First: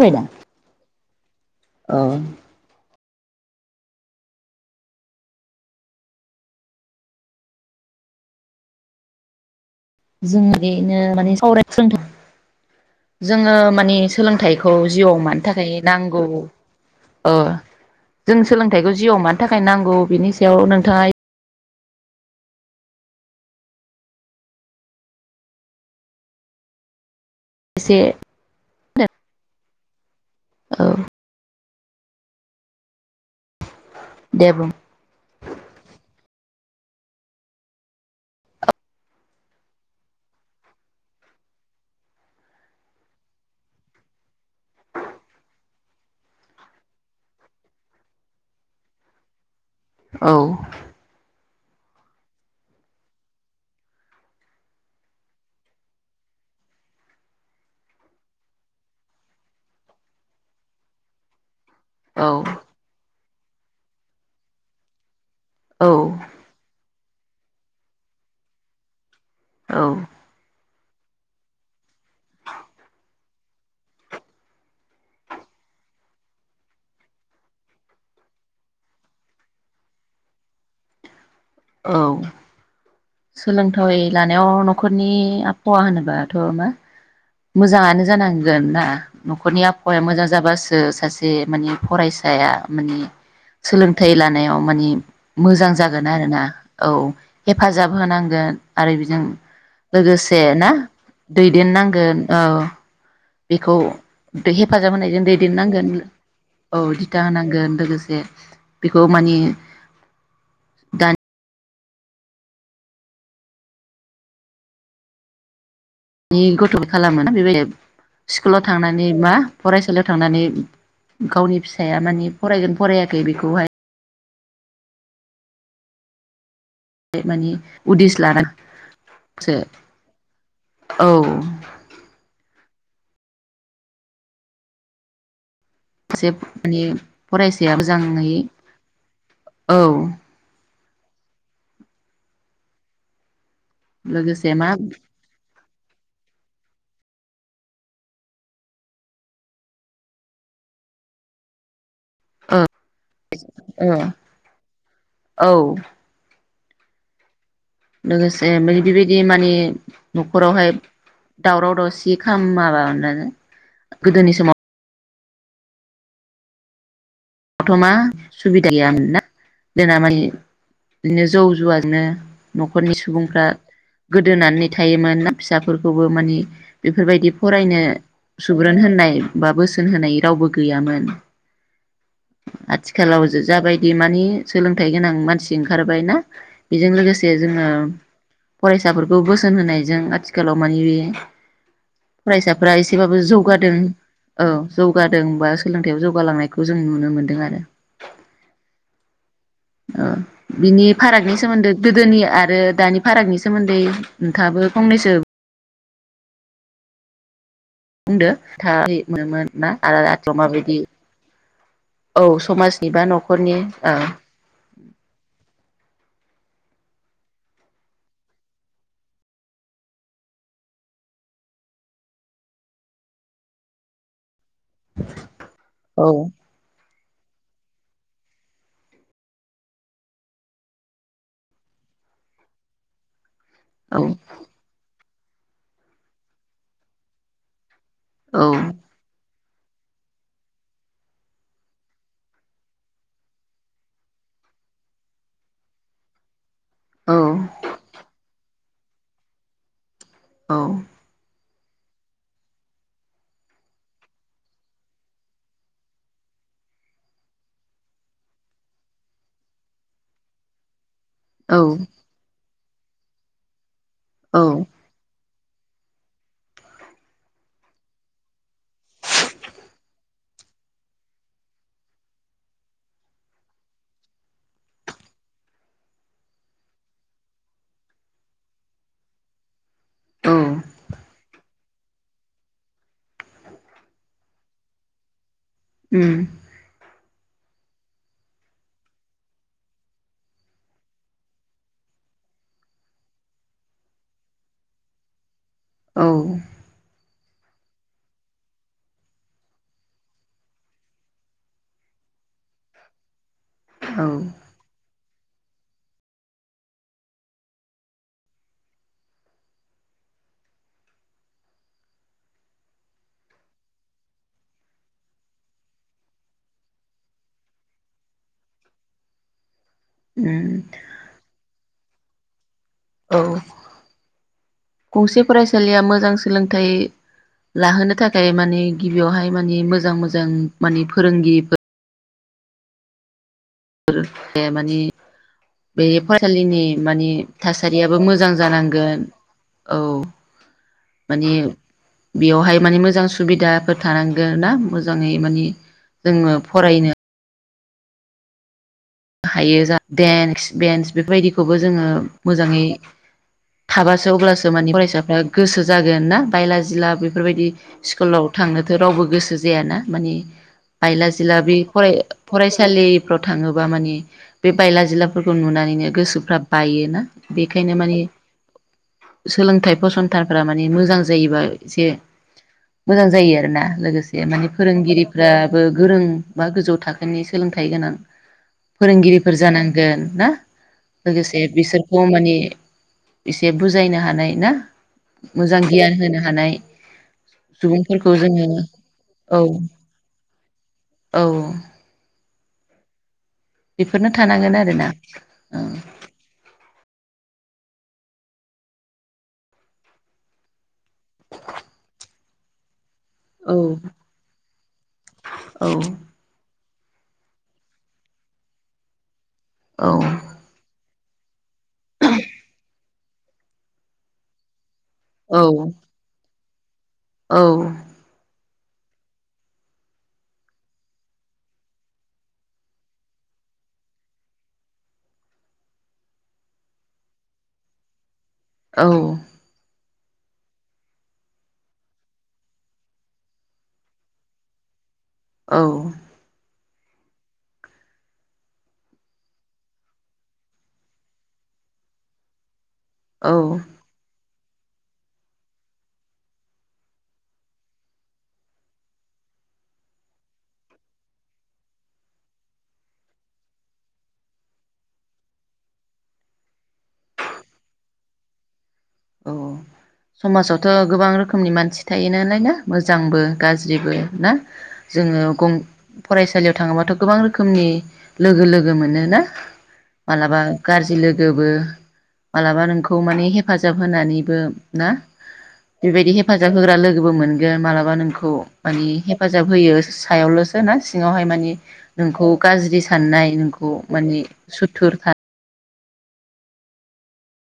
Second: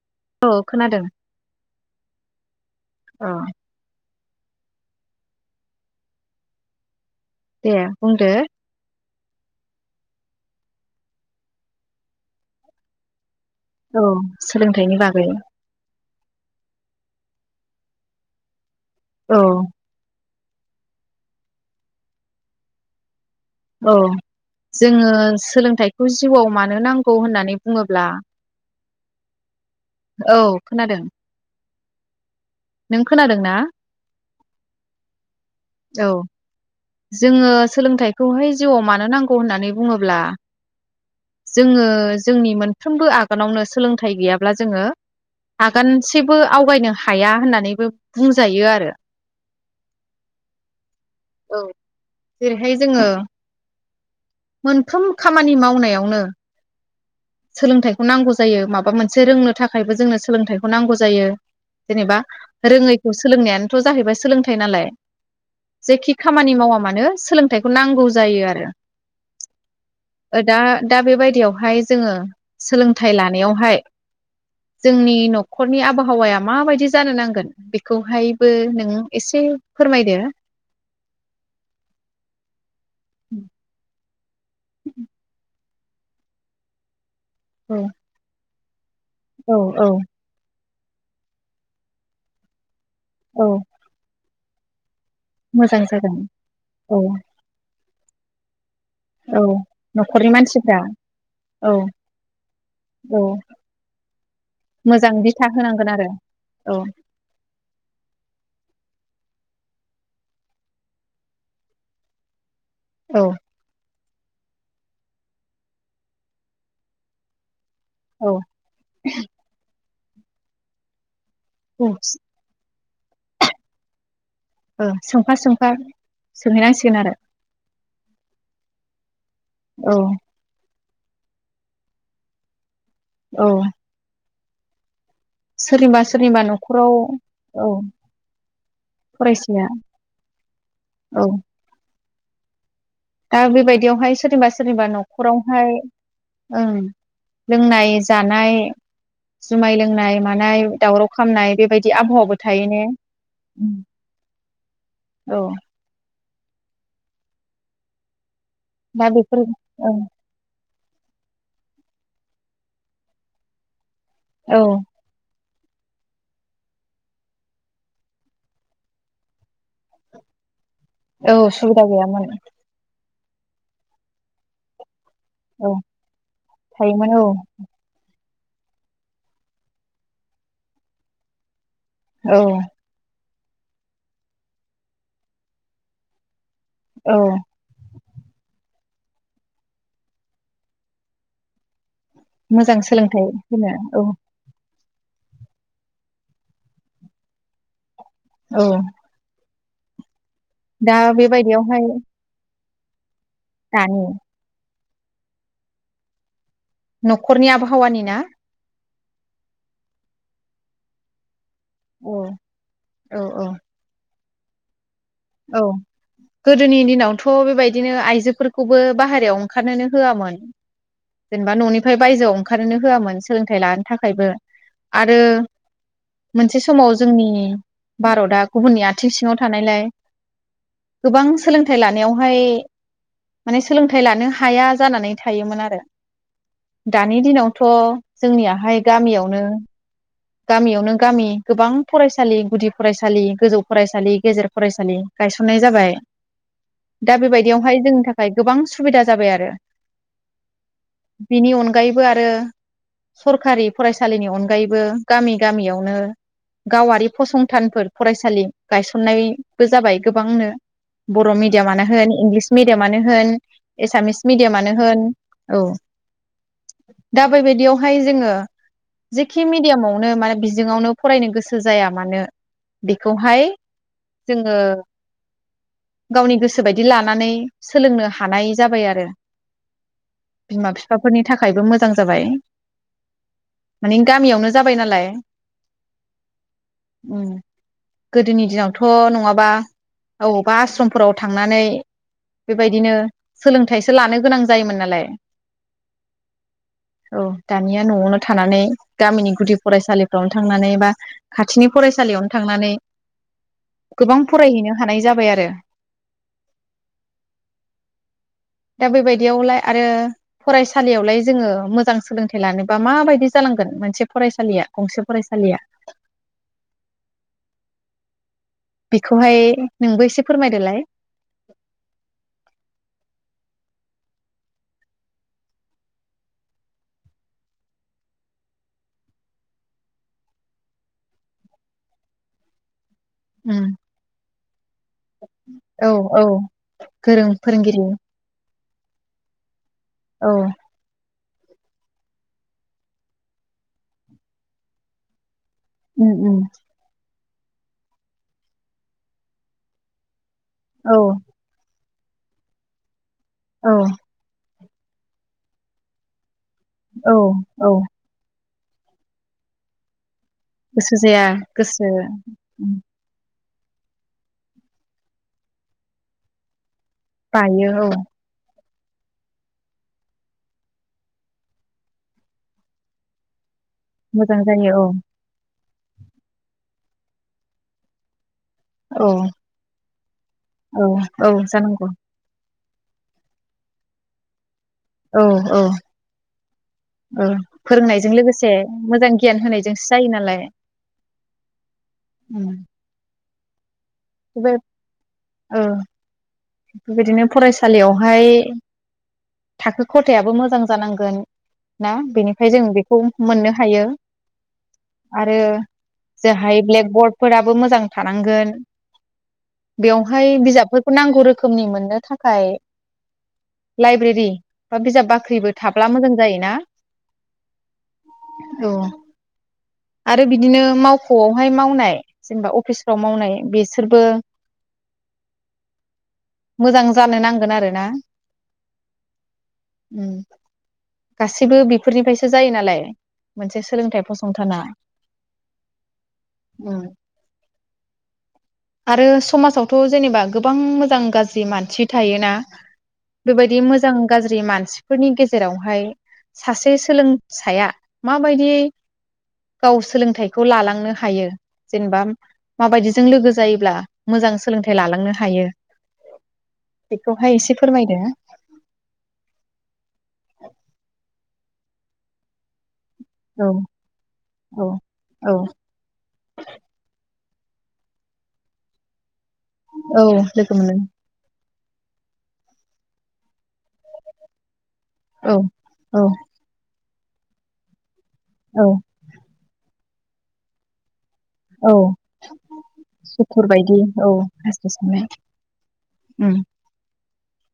बायदा औ खोनादों औ औ दे बुंदो। जों ओरैनो माने सावराय सोलोंथाइ जोङो मानि औ सोलोंथाइखौ सोलोंथाइनि जिउआव बागै मानो थाखाय नांगौ ओ जों सोलों फिथाइखौ जिउआव औ मानि थाखाय नांगौ बेनि सा याव नोंथाङा औ जोङो सोलोंथाइखौ जिउआव मानो नांगौ? औ होननानै एसे बुङोब्ला [unintelligible] औ खोनादों नों खोनादों ना दे बुं। औ जोङो सोलोंथाइखौहाय जिउआव मानो नांगौ होननानै बुङोब्ला जोङो जोंनि मोनफ्रोमबो आगानावनो सोलोंथाइ गैयाब्ला जोङो आगानसेबो आवगायनो हाया होननानैबो बुंजायो आरो औ औ जेरैहाय जोङो मोनफ्रोम खामानि मावनायावनो सोलोंथाइखौ नांगौ जायो माबा मोनसे रोंनो थाखायबो जोंनो सोलोंथाइखौ नांगौ जायो। जेनेबा औ रोङै सोलोंनायानोथ जाहैबाय सोलोंथाइ नालाय औ जेखि खामानि मावा मानो सोलोंथाइखौ नांगौ जायो आरो औ दा दा बेबायदियावहाय जोङो सोलोंथाइ लानायावहाय जोंनि न'खरनि आबहावाया माबायदि जानो नांगोन बेखौहायबो नों एसे फोरमायदो। औ। सोलोंथावै लानायाव न'खरनि हवा होनोबाथ' मा औ मोजाङानो जानां गोनना। औ न'खरनि औ आबहावाया मोजां जाबासो ओ सासे मानि फरायसाया माने औ सोलोंथाइ लानो [unintelligible] मानि मोजां जागोन आरोना औ हेफाजाब होनांगोन। आरो बिजों औ न'खरनि लोगोसे ना मानसिफ्रा औ दैदेननांगोन । औ [unintelligible] बेखौ बे हेफाजाब मोजां होनायजों दिथा दैदेननांगोन होनांगोन आरो औ दिथा होनांगोन लोगोसे बेखौ मानि दानि। औ [unintelligible] गथ'बो खालामोना औ [unintelligible] स्कुलाव थांनानै बा फरायसालियाव थांनानै। गावनि औ फिसाया माने फरायगोन फराययाखै बेखौहाय ओं सोंफा सोंफा सोंहैनांसिगोन आरो माने उदिस लागोन औ औ। औ। सोरनिबा सासे सोरनिबा माने न'खराव औ फरायसाया मोजाङै फरायसाया औ औ दा बेबायदियावहाय सोरनिबा लोगोसे मा सोरनिबा न'खरावहाय ओं लोंनाय जानाय जुमाय लोंनाय मानाय दावराव खामनाय बेबायदि । बिदि आब'हावाबो थायो ने? उम ओ औ । लोगोसे दा बेबायदि बेफोर माने ओं नखरावहाय दावराव दावसि खालामा बानो गोदोनि औ समाव दथमा सुबिदाया ना जोंना मानि बिदिनो जौ औ सुबिदा जुवाजोंनो गैयामोन न'खरनि सुबुं हो गोदोनानै थायोमोन औ फिसाफोरखौबो मानि थायोमोन औ बेफोरबायदि फरायनो सुबुरुन होननाय बा बोसोन होनाय रावबो गैयामोन। औ आथिखालाव जो जाबायदि मानि सोलोंथाइ गोनां मानसि ओंखारबाय ना बेजों औ लोगोसे जोङो फरायसाफोरखौ बोसोन होनायजों आथिखालाव मानि बे फरायसाफ्रा मोजां एसेबाबो सोलोंथाइ होनो जौगादों औ। जौगादों बा सोलोंथाइयाव जौगालांनायखौ जों नुनो मोन दों आरो औ। ओ बिनि दा फारागनि सोमोन्दै बेबायदियावहाय गोदोनि आरो दानि फारागनि सोमोन्दै दानि नोंथांयाबो फंनैसो नखरनि आबहावा बुंदो था बि मोनोन ना आ-आ थ माबादि औ समाजनि बा औ औ नखरनि ओ। ओम । औ गोदोनि दिनावथ बेबायदिनो आइजोफोरखौबो बाहेरायाव ओंखारनोनो होयामोन जेनेबा ननिफ्राय बायजोयाव ओंखारनोनो होयामोन सोलोंथाइ लानो थाखायबो आरो ओ मोनसे समाव जोंनि भारतया गुबुननि आथिं सिङाव थानायलाय गोबां सोलोंथाइ लानायावहाय माने औ सोलोंथाइ लानो हाया जानानै थायोमोन आरो दानि दिनावथ' औ जोंनियाहाय गामियावनो गामियावनो गामि गोबां फरायसालि गुदि फरायसालि गोजौ फरायसालि गेजेर फरायसालि गायसननाय जाबाय। दा बेबायदियावहाय जोंनि थाखाय गोबां सु सुबिदा जाबाय आरो। औ बिनि अनगायैबो आरो सरखारि फरायसालिनि अनगायैबो गामि गामियावनो गावारि फसंथानफोर फरायसालि गायसननाय बो जाबाय गोबांनो। बर' औ मिडियामानो होन इंलिस मेडियामानो होन एसामिस औ मिडियामानो होन औ दा बैबायदियावहाय जोङो जेखि मिडियामाव नो मा बिजोङावनो फरायनो गोसो जाया मानो बेखौहाय जोङो गावनि गोसो बायदि लानानै सोलोंनो हानाय जाबाय आरो औ बिमा फिफाफोरनि थाखायबो मोजां जाबाय माने गामियावनो जाबाय नालाय उम उम गोदोनि दिनावथ' नङाबा अबावबा आस्रमफोराव थांनानै बेबायदिनो सोलोंथाइसो लानो गोनां जायोमोन नालाय। औ औ दानिया न'आवनो थानानै गामिनि गुदि फरायसालिफ्रावनो थांनानै बा खाथिनि फरायसालियावनो थांनानै गोबां उम फरायहैनो हानाय जाबाय आरो दा बेबादियावलाय आरो फरायसालियावलाय जोङो मोजां फरायसालिया गंसे फरायसालिया बेखौहाय नोंबो एसे फोरमायदोलाय [unintelligible] गंसे फरायसालिया मोजां सोलोंथाइ लाहोनो थाखाय माने गिबियावहाय माने मोजां मोजां माने फोरोंगिरिफोर उम ए माने बे औ औ फरायलिनि माने गोरों फोरोंगिरि थासारियाबो मोजां जानां गोन औ। माने बेयावहाय माने मोजां सुबिदाफोर थानांगोन ना मोजाङै माने उम उम जोङो फरायनो हायो जा [unintelligible] बेन्स औ बेफोरबायदिखौबो जोङो मोजाङै औ थाबासो अब्लासो मानि फरायसाफ्रा गोसो जागोन ना? बायला जिला औ बेफोरबायदि औ स्कुलाव थांनोथ' रावबो गोसो जायाना माने गोसो बायला जाया जिला बे गोसो फराय उम फरायसालिफ्रावथ थाङोबा माने बे बायला जिलाफोरखौ नुनानैनो गोसोफ्रा बायो। ना बायो बेखायनो औ माने सोलोंथाइ फसंथानफोरा माने मोजां जायोबा एसे मोजां जायो आरोना लोगोसे मोजां माने जायो औ फोरोंगिरिफ्रा गोरों बा गोजौ थाखोनि सोलोंथाइ गोनां। औ फोरोंगिरिफोर जानांगोन ना औ औ लोगोसे जानांगौ बिसोरखौ माने इसे बुजायनो हानाय ना? औ मोजां औ गियान होनो हानाय ओ सुबुंफोरखौ फोरोंनायजों जोङो लोगोसे मोजां औ गियान होनायजोंसो जायो नालाय। औ उम बेफोरनो बे थानांगोन आरोना। औ ओम। बेबायदिनो फरायसालियावहाय थाखो खथायाबो मोजां जानांगोन ना बेनिख फाय जों बेख खौ मोननो हायो आरो औ जोहाय ब्लेक बर्डफोराबो मोजां थानांगोन। बेवहाय बिजाबफोथ [unintelligible] खोमनि मोननो थाखाय लाइब्रेरि। बा बिजाब बाख्रिबो थाब्ला मोजां जायो ना। औ। औ आरो बिदिनो मावख'आवहाय मावनाय जेनबा अफिसफ्राव मावनाय बिसोरबो मोजां जानो नांगोन आरो ना। औ उम गासैबो बेफोरनिफ्रायसो जायो नालाय मोनसे सोलोंथाइ फसंथाना औ। उम आरो समाजावथ' जेनेबा गोबां मोजां गाज्रि मानसि थायोना। औ बेबायदि मोजां गाज्रि ज्रि मानसिफोरनि गेजेरावहाय सासे सोलोंसाया माबायदि गाव सोलोंथाइखौ लालांनो हायो जेनबा माबायदिजों लोगो जायोब्ला मोजां सोलोंथाइ लालांनो हायो बेखौहाय एसे फोरमायदो। औ समाजावथ' गोबां रोखो मनि मानसि थायो नालाय ना। मोजांबो औ गाज्रिबो ना औ जोङो औ गं फरायसालियाव थाङोबाथ' गोबां रोख खोमनि लोगो लोगो मोनोना? औ मालाबा लोगो मोनो गाज्रि लोगोबो। मालाबा नोंखौ माने हेफाजा जाब होनानैबो ना औ औ बेबायदि हेफाजाब होग्रा लोग गोबो मोनगोन मालाबा नोंख खौ औ माने हेफाजाब होयो। सायावल'सो ना सि ङावहाय माने औ नोंखौ गाज्रि साननाय सुथुर नोंखौ बायदि औ माने गाज्रि सुथुर साननाय सान उम।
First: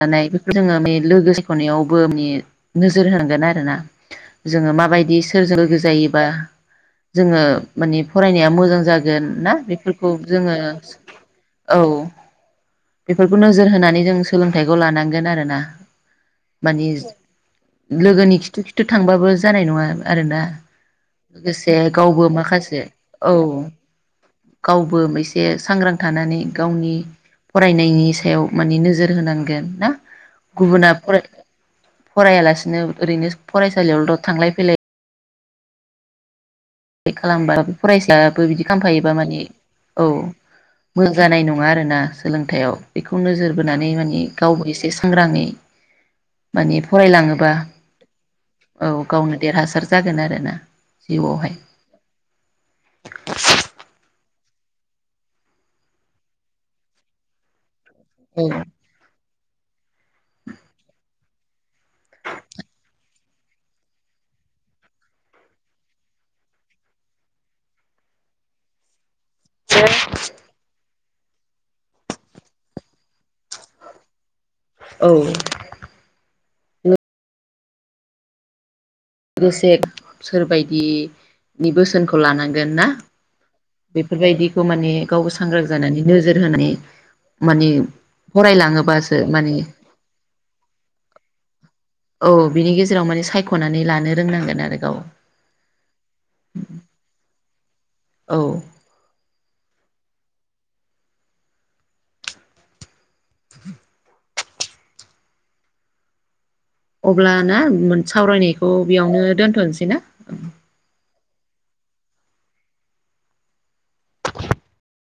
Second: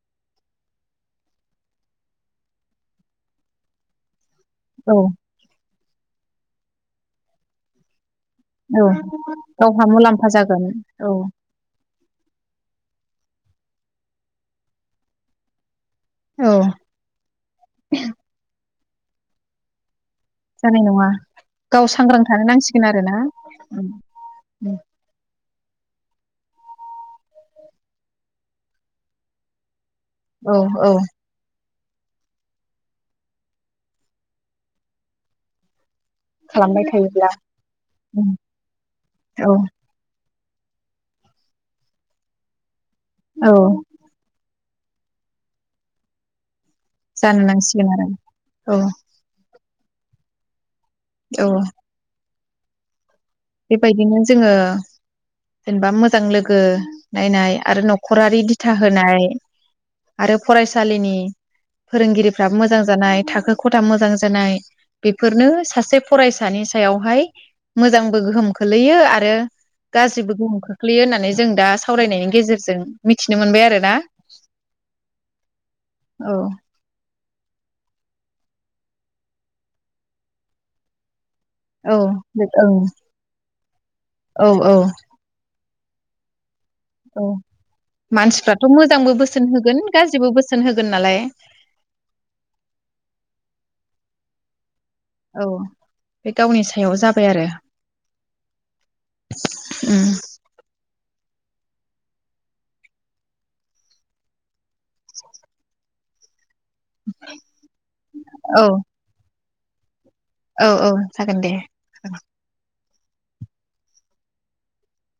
दानाय बेखौ जोङो मे लोगो सायख'नायावबो मे नोजोर होनांगोन आरोना जोंङो औ माबायदि सोरजों लोगो जायोबा जोङो माने फरायनाया मोजां औ जागोन ना गावहा बेफोरखौ मुलाम्फा जोङो जागोन औ औ। बेफोरखौ नोजोर होनानै जोंसो सोलोंथाइखौ लानांगोन आरो ना औ मानि लोगोनि खिथु खिथु थो थांबाबो जानाय नङा। आरोना जानाय नङा लोगोसे गाव सांग्रां गावबो थानो माखासे नांसिगोन आरो ना औ उम उम गावबो मैसे सांग्रां थानानै गावनि फरायनायनि सायाव माने नोजोर होनो नांगोन ना औ गुबुना औ फराय फरायालासिनो ओरैनो फरायसालियावल थांलाय फैलाय खालामबाय थायोब्ला खालामबा उम फरायसायाबो बिदि खालामफायोबा माने औ औ। मोजां जानाय नङा आरोना सोलोंथाइयाव। बेखौ औ नोजोर बोनानै मानि गावबो एस सांग्राङै। मानि जानो फरायलाङोबा नांसिगोन आरो औ गावनो देरहासार जागोन आरोना औ जिउआवहाय बेबायदिनो जोङो जेनेबा मोजां लोगो नायनाय आरो न' खरारि दिथा होनाय आरो फरायसालिनि फोरोंगिरिफ्राबो मोजां जानाय थाखो खथा मोजां जानाय बेफोरनो सासे फरायसानि सायावहाय मोजां गोहोम खोलैयो आ रो गाज्रि गोहोम खोख खोलैयो होननानै जों दा सावरायनायनि गेजेरजों मिथिनो मोनबाय आरो ना। औ औ लोगोसे सोरबायदि नि औ बोसोनखौ लानांगोन ओं ना औ बेफोरबायदिखौ औ माने गावबो सांग्रां जानानै नोजोर होनाय औ मानसिफ्राथ' मोजांबो बोसोन माने होगोन गाज्रिबो बोसोन होगोन नालाय औ बिनि गेजेराव माने सायख'नानै लानो रोंनांगोन आरो गाव औ बे गावनि सायाव जाबाय आरो। औ उम। [inaudible] अब्लाना मोन औ सावरायनायखौ बेयावनो दोन बुंनोसैना? औ औ। जागोन दे औ